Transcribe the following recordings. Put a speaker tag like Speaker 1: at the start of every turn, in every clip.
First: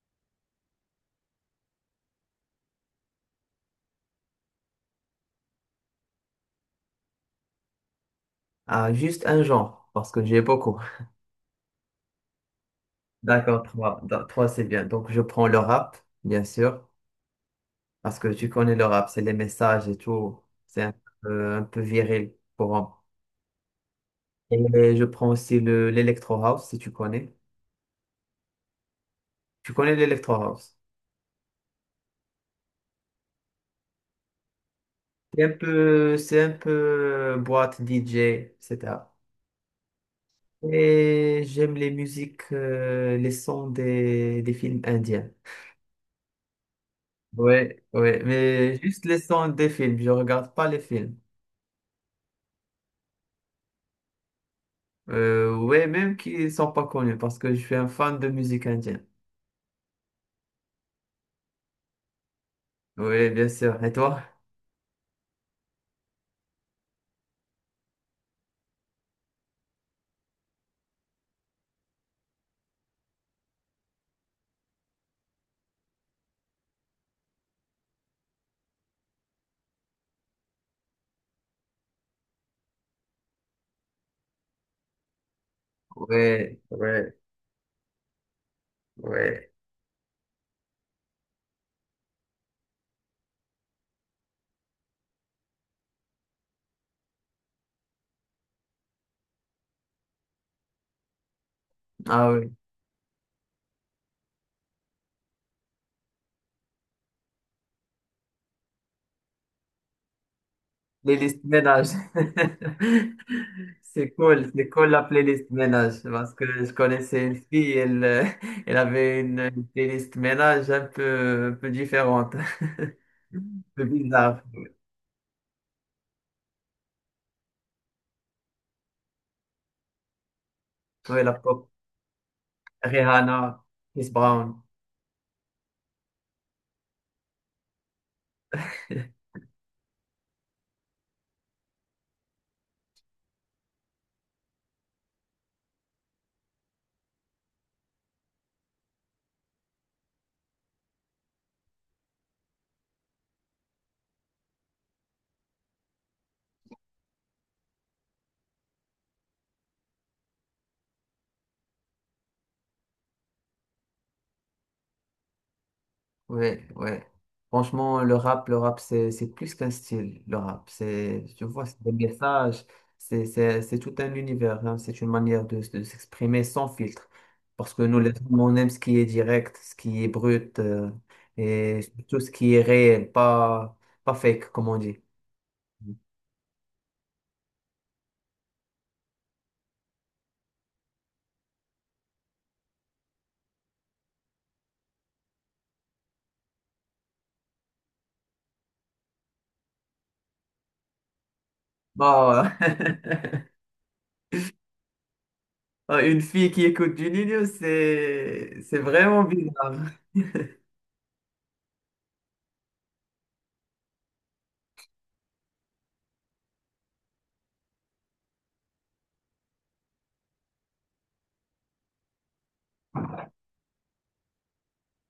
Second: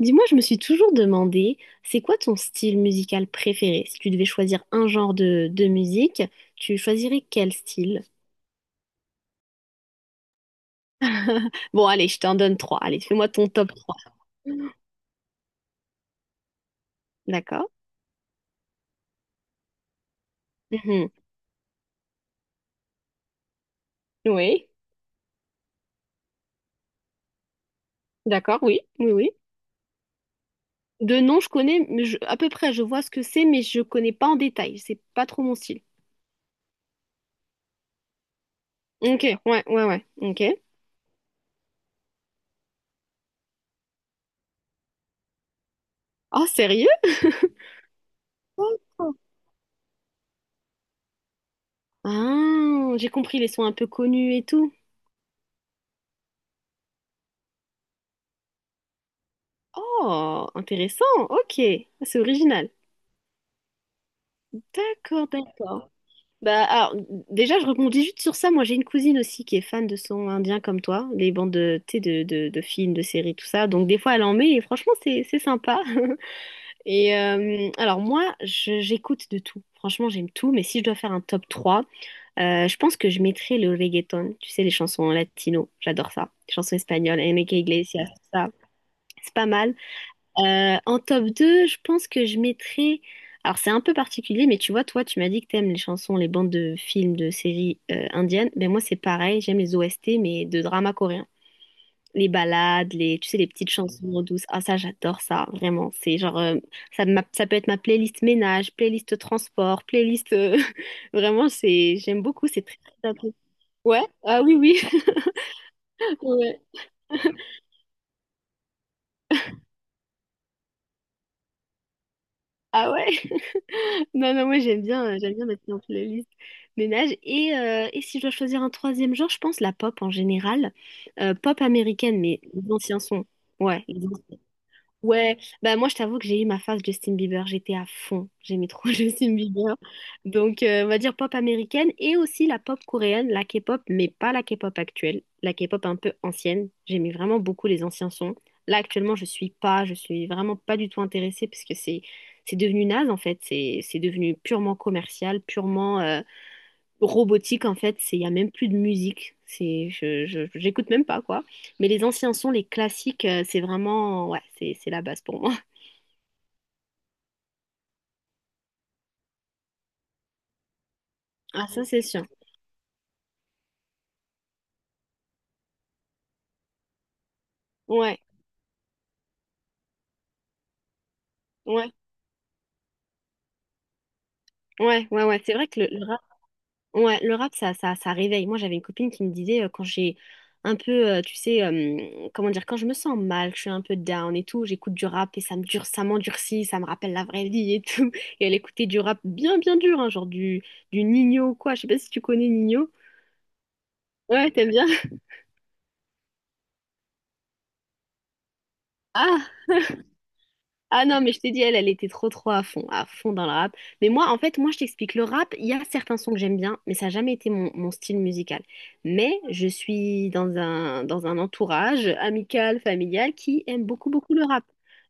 Speaker 1: Dis-moi, je me suis toujours demandé, c'est quoi ton style musical préféré? Si tu devais choisir un genre de musique, tu choisirais quel style?
Speaker 2: Ah, juste un genre, parce que j'ai beaucoup.
Speaker 1: Bon, allez, je t'en donne trois. Allez, fais-moi ton
Speaker 2: D'accord,
Speaker 1: top 3.
Speaker 2: trois. Trois, c'est bien. Donc, je prends le rap, bien sûr,
Speaker 1: D'accord?
Speaker 2: parce que tu connais le rap, c'est les messages et tout. C'est
Speaker 1: Mhm.
Speaker 2: un peu viril pour un.
Speaker 1: Oui,
Speaker 2: Et je prends aussi l'électro house, si tu connais.
Speaker 1: d'accord, oui, oui, oui.
Speaker 2: Tu connais l'électro house.
Speaker 1: De nom, je connais, mais à peu près, je vois ce que c'est, mais je connais pas en détail. C'est pas trop mon style.
Speaker 2: C'est un peu boîte DJ, etc. Et cetera.
Speaker 1: Ok, ouais, ouais, ouais, ok.
Speaker 2: Et j'aime les musiques, les sons des films indiens.
Speaker 1: Oh, sérieux?
Speaker 2: Ouais, ouais, mais juste
Speaker 1: D'accord.
Speaker 2: les sons des films, je regarde pas les films.
Speaker 1: Ah, j'ai compris les sons un peu connus et tout.
Speaker 2: Ouais, même qui sont pas connus parce que je suis un fan de musique indienne.
Speaker 1: Oh, intéressant, ok, c'est original.
Speaker 2: Oui, bien sûr. Et toi?
Speaker 1: D'accord, d'accord. Bah, alors, déjà, je rebondis juste sur ça. Moi, j'ai une cousine aussi qui est fan de son indien comme toi, les bandes de, tu sais, de films, de séries, tout ça. Donc, des fois, elle en met et franchement, c'est sympa. Et alors, moi, j'écoute de tout. Franchement, j'aime tout. Mais si je dois faire un top 3, je pense que je mettrais le reggaeton. Tu sais, les chansons latino. J'adore ça. Les
Speaker 2: Ouais,
Speaker 1: chansons
Speaker 2: ouais,
Speaker 1: espagnoles, Enrique Iglesias, tout ça. C'est pas
Speaker 2: ouais.
Speaker 1: mal. En top 2, je pense que je mettrais. Alors, c'est un peu particulier, mais tu vois, toi, tu m'as dit que t'aimes les chansons, les bandes de films, de séries indiennes. Ben, moi, c'est pareil, j'aime les OST, mais de drama coréen. Les
Speaker 2: Ah oui,
Speaker 1: ballades, les, tu sais, les petites chansons douces. Ah, ça, j'adore ça, vraiment. C'est genre, ça peut être ma playlist ménage, playlist transport, playlist.
Speaker 2: playlist
Speaker 1: Vraiment,
Speaker 2: ménage.
Speaker 1: j'aime beaucoup, c'est très, très. Ouais, ah oui,
Speaker 2: C'est
Speaker 1: oui.
Speaker 2: cool la playlist ménage parce que
Speaker 1: Ouais.
Speaker 2: je connaissais une fille, elle, elle avait une playlist ménage un peu différente, un
Speaker 1: Ah ouais.
Speaker 2: peu
Speaker 1: Non,
Speaker 2: bizarre.
Speaker 1: non, moi j'aime bien mettre en playlist ménage. Et si je dois choisir un troisième genre, je pense la pop en général.
Speaker 2: Ouais, la
Speaker 1: Pop
Speaker 2: pop,
Speaker 1: américaine, mais les anciens sons.
Speaker 2: Rihanna,
Speaker 1: Ouais, les
Speaker 2: Chris Brown.
Speaker 1: ouais, bah moi je t'avoue que j'ai eu ma phase Justin Bieber, j'étais à fond, j'aimais trop Justin Bieber. Donc on va dire pop américaine et aussi la pop coréenne, la K-pop, mais pas la K-pop actuelle, la K-pop un peu ancienne. J'aimais vraiment beaucoup les anciens sons. Là actuellement je suis pas, je suis vraiment pas du tout intéressée parce que c'est devenu naze en fait, c'est devenu purement commercial, purement robotique en fait, c'est il y a même plus de musique, c'est j'écoute même pas quoi. Mais les anciens sons, les classiques, c'est vraiment ouais, c'est la base pour moi.
Speaker 2: Ouais, ouais. Franchement, le rap, c'est plus qu'un style, le rap. C'est, tu vois,
Speaker 1: Ah
Speaker 2: c'est
Speaker 1: ça
Speaker 2: des
Speaker 1: c'est sûr.
Speaker 2: messages, c'est tout un univers, hein. C'est une manière de s'exprimer sans filtre. Parce que nous, les
Speaker 1: Ouais,
Speaker 2: hommes, on aime ce qui est direct, ce qui est brut, et
Speaker 1: ouais,
Speaker 2: surtout ce qui est réel, pas fake, comme on dit.
Speaker 1: ouais, ouais, ouais. C'est vrai que le rap, ouais, le rap ça réveille. Moi j'avais une copine qui me disait quand j'ai un peu, tu sais, comment dire, quand je me sens mal, je suis un peu down et tout, j'écoute du rap et ça me dure, ça m'endurcit, ça me rappelle la vraie vie et tout. Et elle écoutait du rap bien bien dur, hein, genre du Nino ou quoi. Je sais pas si tu connais
Speaker 2: Bah,
Speaker 1: Nino. Ouais, t'aimes bien?
Speaker 2: une fille qui écoute du Nino, c'est vraiment
Speaker 1: Ah,
Speaker 2: bizarre.
Speaker 1: ah non, mais je t'ai dit, elle était trop, trop à fond dans le rap. Mais moi, en fait, moi, je t'explique, le rap, il y a certains sons que j'aime bien, mais ça n'a jamais été mon style musical. Mais je suis dans un entourage amical, familial, qui aime beaucoup, beaucoup le rap.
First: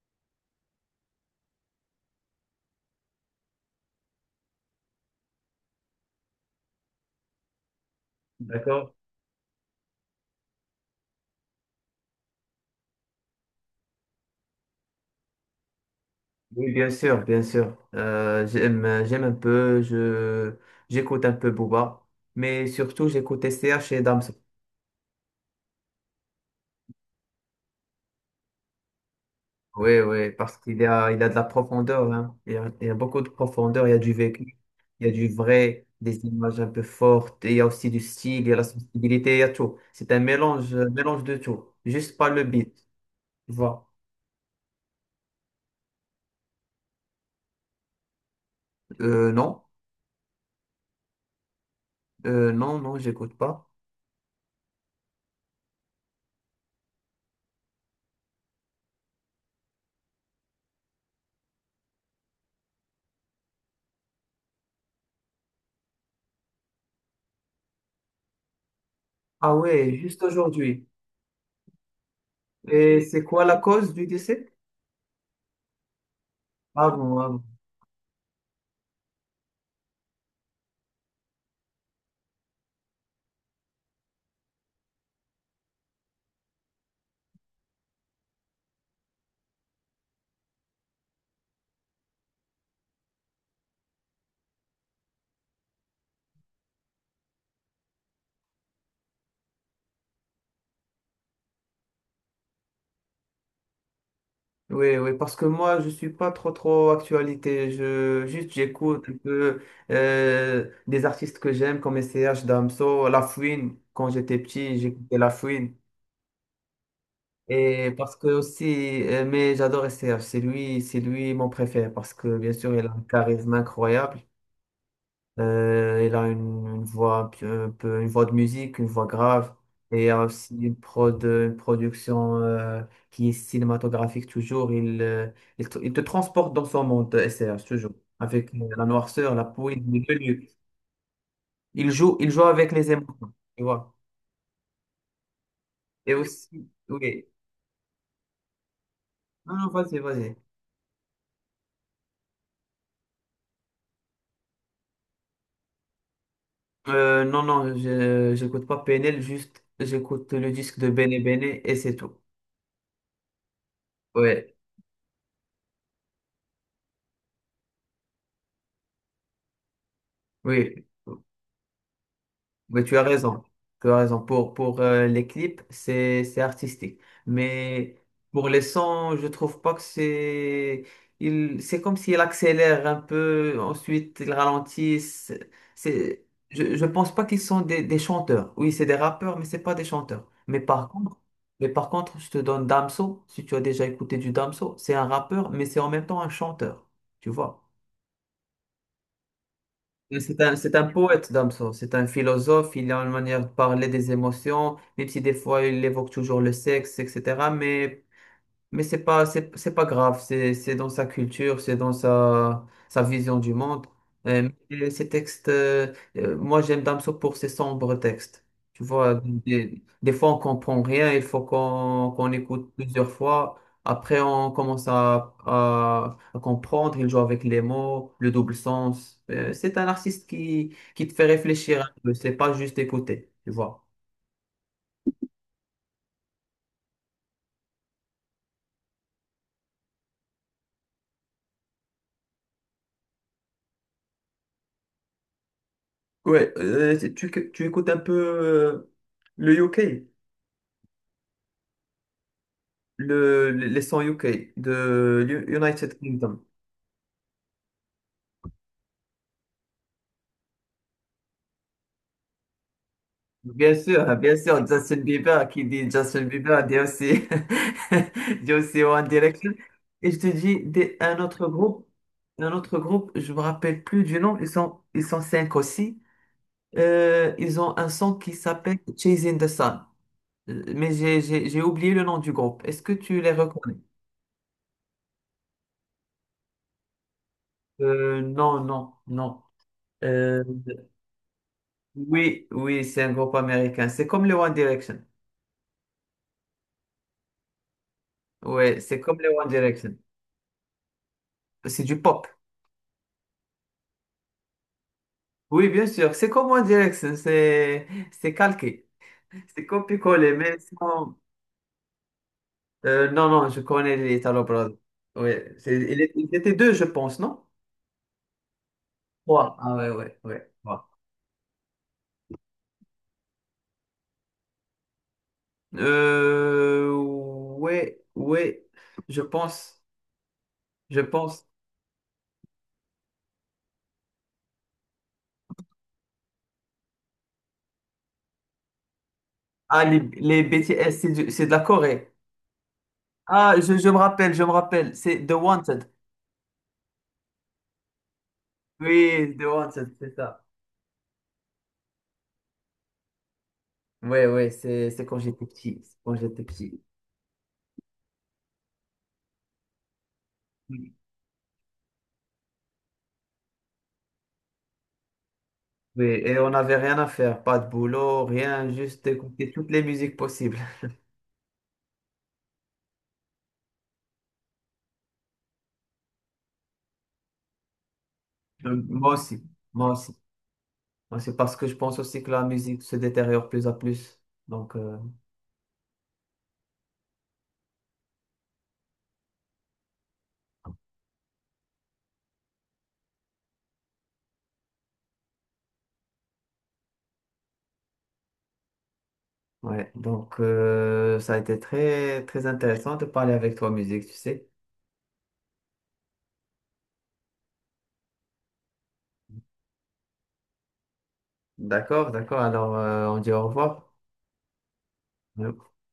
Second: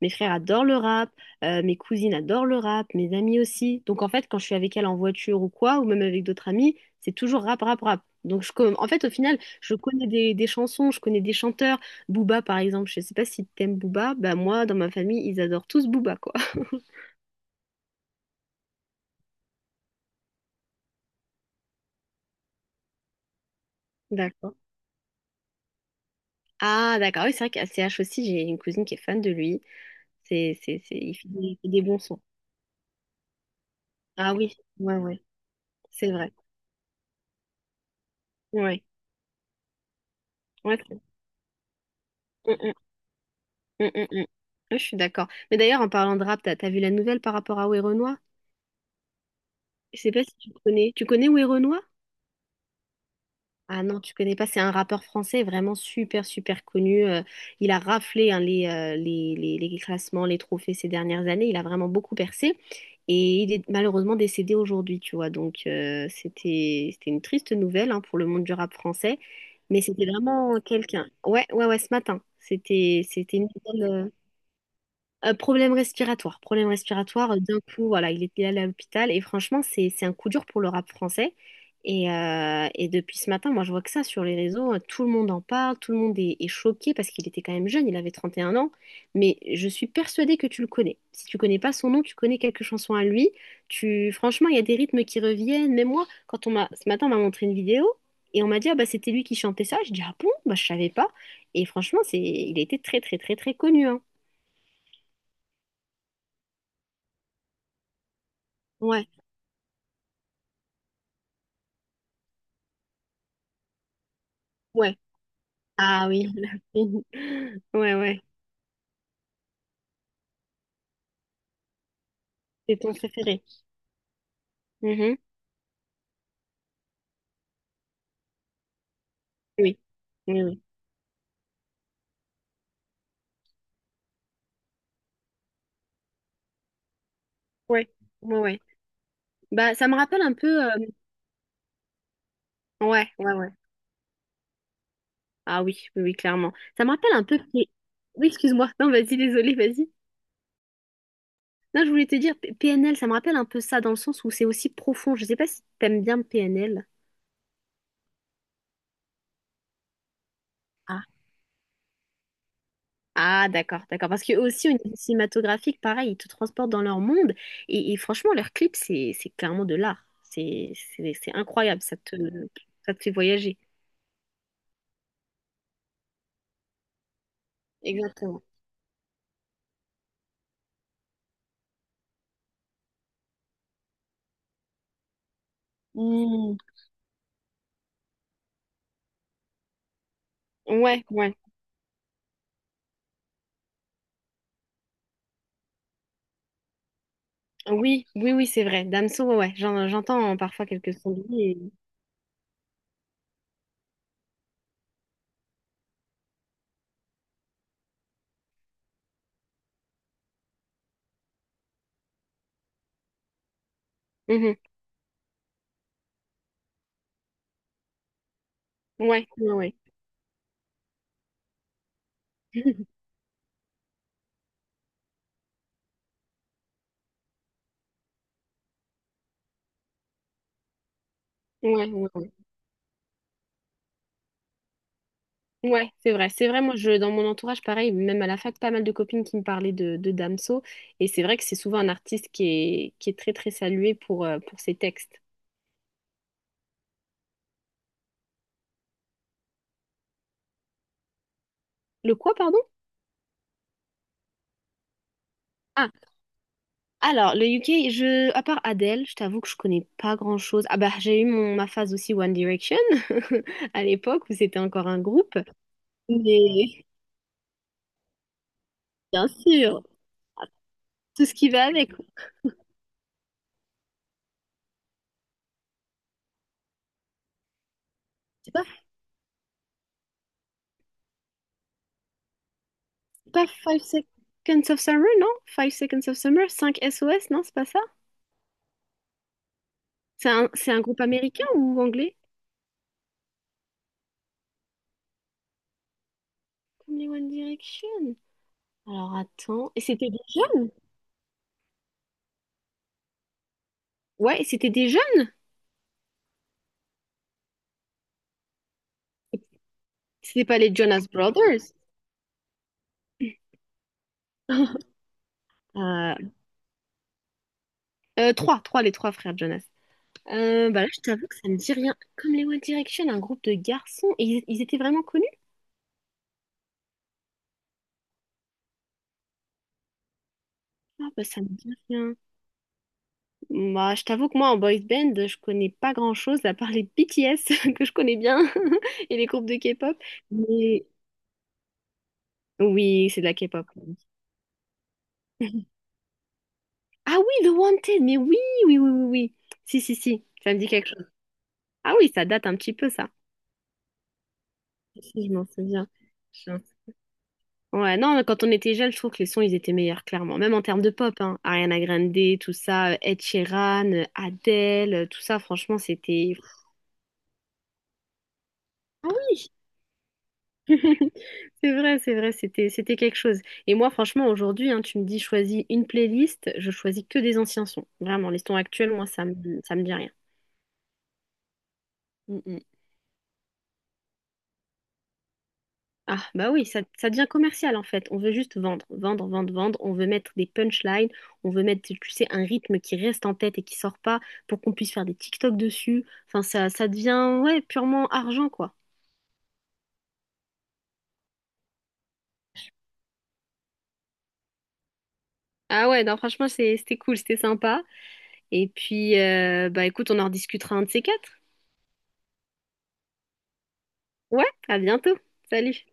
Speaker 1: Mes frères adorent le rap, mes cousines adorent le rap, mes amis aussi. Donc, en fait, quand je suis avec elle en voiture ou quoi, ou même avec d'autres amis, c'est toujours rap, rap, rap. Donc, en
Speaker 2: D'accord?
Speaker 1: fait, au final, je connais des chansons, je connais des chanteurs. Booba, par exemple, je sais pas si t'aimes Booba, bah moi, dans ma famille, ils adorent tous Booba, quoi.
Speaker 2: Oui, bien sûr, bien sûr. J'aime un peu, j'écoute un peu Booba, mais surtout j'écoute S T H et Damso.
Speaker 1: D'accord. Ah, d'accord, oui, c'est vrai qu'à CH aussi, j'ai une cousine qui est fan de lui.
Speaker 2: Oui, oui, parce qu'
Speaker 1: Il
Speaker 2: il a
Speaker 1: fait
Speaker 2: de
Speaker 1: des,
Speaker 2: la
Speaker 1: il fait des bons
Speaker 2: profondeur,
Speaker 1: sons.
Speaker 2: hein. Il y a beaucoup de profondeur, il y a du
Speaker 1: Ah
Speaker 2: vécu,
Speaker 1: oui, ouais,
Speaker 2: il y a
Speaker 1: ouais,
Speaker 2: du vrai,
Speaker 1: c'est
Speaker 2: des
Speaker 1: vrai.
Speaker 2: images un peu fortes, et il y a aussi du style, il y a la
Speaker 1: Ouais,
Speaker 2: sensibilité, il y a tout. C'est
Speaker 1: ouais.
Speaker 2: un mélange de tout, juste pas le
Speaker 1: Mm,
Speaker 2: beat,
Speaker 1: mm,
Speaker 2: tu
Speaker 1: mm,
Speaker 2: vois.
Speaker 1: mm, mm. Ouais, je suis d'accord. Mais d'ailleurs, en parlant de rap, t'as vu la nouvelle par rapport à Werenoi?
Speaker 2: Non,
Speaker 1: Je sais pas si tu connais. Tu connais Werenoi?
Speaker 2: non, non, j'écoute pas.
Speaker 1: Ah non, tu connais pas, c'est un rappeur français vraiment super super connu. Il a raflé hein, les classements, les trophées ces dernières années. Il a vraiment beaucoup percé et il est malheureusement décédé aujourd'hui, tu vois. Donc c'était une triste nouvelle hein, pour le monde du rap français,
Speaker 2: Ah
Speaker 1: mais
Speaker 2: ouais,
Speaker 1: c'était
Speaker 2: juste
Speaker 1: vraiment
Speaker 2: aujourd'hui.
Speaker 1: quelqu'un. Ouais ouais ouais, ce matin,
Speaker 2: Et
Speaker 1: c'était
Speaker 2: c'est
Speaker 1: c'était
Speaker 2: quoi
Speaker 1: une
Speaker 2: la
Speaker 1: nouvelle.
Speaker 2: cause du
Speaker 1: euh,
Speaker 2: décès?
Speaker 1: euh, problème respiratoire, problème
Speaker 2: Ah bon, ah
Speaker 1: respiratoire. euh,
Speaker 2: bon.
Speaker 1: D'un coup, voilà, il était allé à l'hôpital et franchement, c'est un coup dur pour le rap français. Et depuis ce matin, moi, je vois que ça sur les réseaux, tout le monde en parle, tout le monde est choqué parce qu'il était quand même jeune, il avait 31 ans. Mais je suis persuadée que tu le connais. Si tu connais pas son nom, tu connais quelques chansons à lui. Franchement, il y a des rythmes qui reviennent. Même moi, quand on m'a ce matin, on m'a montré une vidéo et on m'a dit ah bah c'était lui qui chantait ça. Je dis ah bon, bah je savais pas. Et franchement, il était très très très très connu, hein.
Speaker 2: Oui, oui, parce que moi, je suis pas trop, trop actualité. Juste, j'écoute
Speaker 1: Ouais.
Speaker 2: un peu des artistes que j'aime, comme S C H, Damso, La Fouine. Quand j'étais petit,
Speaker 1: Ouais.
Speaker 2: j'écoutais La Fouine.
Speaker 1: Ah oui, la fine.
Speaker 2: Et
Speaker 1: Ouais,
Speaker 2: parce
Speaker 1: ouais.
Speaker 2: que aussi, mais j'adore S C H. C'est lui mon préféré, parce que bien sûr,
Speaker 1: C'est
Speaker 2: il a
Speaker 1: ton
Speaker 2: un
Speaker 1: préféré.
Speaker 2: charisme incroyable.
Speaker 1: Mhm.
Speaker 2: Il a une voix un peu, une voix de musique, une voix grave.
Speaker 1: Oui.
Speaker 2: Et il y a
Speaker 1: Oui,
Speaker 2: aussi
Speaker 1: oui.
Speaker 2: une production qui est cinématographique toujours. Il te transporte dans son monde, SRH,
Speaker 1: Ouais,
Speaker 2: toujours.
Speaker 1: ouais,
Speaker 2: Avec
Speaker 1: ouais.
Speaker 2: la noirceur, la
Speaker 1: Bah,
Speaker 2: poésie,
Speaker 1: ça me
Speaker 2: les
Speaker 1: rappelle un
Speaker 2: menus.
Speaker 1: peu.
Speaker 2: Il joue avec les
Speaker 1: Ouais,
Speaker 2: émotions,
Speaker 1: ouais, ouais.
Speaker 2: tu vois.
Speaker 1: Ah oui, oui, oui,
Speaker 2: Et
Speaker 1: clairement.
Speaker 2: aussi,
Speaker 1: Ça me rappelle un
Speaker 2: oui.
Speaker 1: peu. Oui, excuse-moi. Non, vas-y, désolé,
Speaker 2: Non, non,
Speaker 1: vas-y.
Speaker 2: vas-y, vas-y.
Speaker 1: Non, je voulais te dire, PNL, ça me rappelle un peu ça dans le sens où c'est aussi profond. Je sais pas si t'aimes bien PNL.
Speaker 2: Non, non, j'écoute pas PNL, juste j'écoute le disque de Bene Bene et c'est tout.
Speaker 1: Ah, d'accord, d'accord. Parce que
Speaker 2: Ouais,
Speaker 1: aussi, au niveau cinématographique, pareil, ils te transportent dans leur monde. Et franchement, leurs clips, c'est clairement de l'art. C'est,
Speaker 2: oui.
Speaker 1: c'est, c'est incroyable. Ça te,
Speaker 2: Oui,
Speaker 1: ça
Speaker 2: tu as
Speaker 1: te fait
Speaker 2: raison.
Speaker 1: voyager.
Speaker 2: Tu as raison. Pour les clips, c'est artistique. Mais
Speaker 1: Exactement.
Speaker 2: pour les sons, je trouve pas que c'est. C'est comme s'il accélère un peu, ensuite il ralentit. C'est, c'est-
Speaker 1: Hmm.
Speaker 2: je, je pense pas qu'ils sont des chanteurs. Oui, c'est des rappeurs, mais c'est pas des chanteurs. Mais par
Speaker 1: Ouais,
Speaker 2: contre,
Speaker 1: ouais.
Speaker 2: mais par contre, je te donne Damso, si tu as déjà écouté du Damso, c'est un rappeur, mais c'est en même temps un chanteur. Tu vois?
Speaker 1: Oui, oui, oui, c'est vrai. Damso, ouais, ouais.
Speaker 2: Et
Speaker 1: J'entends
Speaker 2: C'est un,
Speaker 1: parfois
Speaker 2: c'est un
Speaker 1: quelques sons de
Speaker 2: poète,
Speaker 1: lui
Speaker 2: Damso. C'est un philosophe. Il a une manière de parler des émotions, même si des fois il évoque toujours le sexe, etc. Mais c'est pas, c'est pas grave, c'est dans sa culture, c'est dans sa vision du monde. Euh,
Speaker 1: Mhm.
Speaker 2: mais ces textes, moi j'aime Damso pour ses sombres textes. Tu vois,
Speaker 1: Ouais, ouais, ouais.
Speaker 2: des fois on comprend rien, il faut qu'on écoute plusieurs fois. Après on commence à comprendre, il joue avec les mots, le double sens. C'est un artiste qui te fait réfléchir
Speaker 1: Ouais,
Speaker 2: un
Speaker 1: ouais,
Speaker 2: peu,
Speaker 1: ouais.
Speaker 2: c'est pas juste écouter, tu vois.
Speaker 1: Ouais, c'est vrai. C'est vrai, moi, dans mon entourage, pareil, même à la fac, pas mal de copines qui me parlaient de Damso. Et c'est vrai que c'est souvent un artiste qui est très, très salué pour ses textes.
Speaker 2: Ouais, tu écoutes un peu euh, le UK.
Speaker 1: Le quoi, pardon?
Speaker 2: Les 100 UK de
Speaker 1: Ah,
Speaker 2: United Kingdom.
Speaker 1: alors, le UK, à part Adele, je t'avoue que je connais pas grand-chose. Ah bah, j'ai eu ma phase aussi One Direction,
Speaker 2: Bien
Speaker 1: à
Speaker 2: sûr, hein,
Speaker 1: l'époque où
Speaker 2: bien
Speaker 1: c'était
Speaker 2: sûr,
Speaker 1: encore
Speaker 2: Justin
Speaker 1: un groupe.
Speaker 2: Bieber, qui dit Justin Bieber, dit
Speaker 1: Mais,
Speaker 2: aussi, dit aussi One
Speaker 1: bien
Speaker 2: Direction.
Speaker 1: sûr,
Speaker 2: Et je te dis,
Speaker 1: tout ce qui va avec.
Speaker 2: un autre groupe, je me rappelle plus du nom, ils sont cinq aussi. Ils ont un son qui
Speaker 1: C'est pas,
Speaker 2: s'appelle Chasing the Sun. Mais j'ai oublié le nom du groupe. Est-ce que tu les
Speaker 1: pas
Speaker 2: reconnais?
Speaker 1: Five Seconds of Summer, non? Five Seconds of Summer, 5SOS, non? C'est pas ça?
Speaker 2: Non, non, non.
Speaker 1: C'est
Speaker 2: Euh,
Speaker 1: un, c'est un groupe américain ou anglais?
Speaker 2: oui, oui, c'est un groupe américain. C'est comme le One Direction.
Speaker 1: Comme les One Direction.
Speaker 2: Ouais, c'est
Speaker 1: Alors
Speaker 2: comme les One
Speaker 1: attends. Et
Speaker 2: Direction.
Speaker 1: c'était des jeunes?
Speaker 2: C'est du pop.
Speaker 1: Ouais, et c'était des jeunes.
Speaker 2: Oui, bien sûr. C'est comme One Direction. C'est calqué. C'est copié-collé.
Speaker 1: C'était
Speaker 2: Mais
Speaker 1: pas les Jonas
Speaker 2: sans-
Speaker 1: Brothers.
Speaker 2: euh, non, non, je connais les Italo Brothers. Oui,
Speaker 1: Euh,
Speaker 2: ils étaient deux, je pense, non?
Speaker 1: trois, les trois frères
Speaker 2: Trois.
Speaker 1: Jonas.
Speaker 2: Ah ouais, ouais, ouais.
Speaker 1: Bah là,
Speaker 2: Trois.
Speaker 1: je t'avoue que ça me dit rien. Comme les One Direction, un groupe de garçons. Et ils étaient vraiment connus?
Speaker 2: Ouais, ouais. Je pense. Je
Speaker 1: Ah bah ça
Speaker 2: pense.
Speaker 1: me dit rien. Bah je t'avoue que moi en boys band, je connais pas grand-chose à part les BTS que je connais bien et les groupes de
Speaker 2: Ah,
Speaker 1: K-pop.
Speaker 2: les
Speaker 1: Mais
Speaker 2: BTS, c'est de la Corée.
Speaker 1: oui, c'est de la
Speaker 2: Ah,
Speaker 1: K-pop.
Speaker 2: je me rappelle, je me rappelle. C'est The Wanted.
Speaker 1: Ah oui, The Wanted, mais oui, oui, oui, oui, oui.
Speaker 2: Oui, The
Speaker 1: Si,
Speaker 2: Wanted,
Speaker 1: si,
Speaker 2: c'est
Speaker 1: si,
Speaker 2: ça.
Speaker 1: ça me dit quelque chose. Ah oui, ça date un petit peu, ça.
Speaker 2: Ouais, ouais,
Speaker 1: Si,
Speaker 2: c'est quand
Speaker 1: si, je
Speaker 2: j'étais
Speaker 1: m'en
Speaker 2: petit.
Speaker 1: souviens.
Speaker 2: C'est Quand j'étais
Speaker 1: Je m'en-
Speaker 2: petit.
Speaker 1: Ouais, non, mais quand on était jeunes, je trouve que les sons, ils étaient meilleurs, clairement. Même en termes de
Speaker 2: Oui,
Speaker 1: pop, hein. Ariana Grande, tout ça, Ed Sheeran, Adele, tout ça, franchement,
Speaker 2: oui,
Speaker 1: c'était.
Speaker 2: et on n'avait rien à faire. Pas de boulot, rien, juste
Speaker 1: Ah oui!
Speaker 2: écouter toutes les musiques possibles.
Speaker 1: C'est vrai, c'était quelque chose. Et moi, franchement, aujourd'hui, hein, tu me dis, choisis une playlist, je choisis que des anciens sons. Vraiment, les sons actuels, moi,
Speaker 2: Moi
Speaker 1: ça me,
Speaker 2: aussi.
Speaker 1: ça me
Speaker 2: Moi
Speaker 1: dit rien.
Speaker 2: aussi. Moi, c'est parce que je pense aussi que
Speaker 1: Mm,
Speaker 2: la
Speaker 1: mm.
Speaker 2: musique se détériore plus à plus. Donc,
Speaker 1: Ah, bah oui, ça devient commercial en fait. On veut juste vendre, vendre, vendre, vendre. On veut mettre des punchlines. On veut mettre, tu sais, un rythme qui reste en tête et qui sort pas pour qu'on puisse faire des TikTok dessus. Enfin, ça devient, ouais, purement argent, quoi.
Speaker 2: ouais. Donc, ça a été très, très intéressant de parler avec toi, musique, tu sais.
Speaker 1: Ah ouais, non, franchement, c'était cool, c'était sympa. Et puis, bah écoute, on en rediscutera un de ces quatre.
Speaker 2: D'accord, d'accord. Alors, on dit au revoir.
Speaker 1: Ouais, à bientôt.
Speaker 2: Ouais.
Speaker 1: Salut.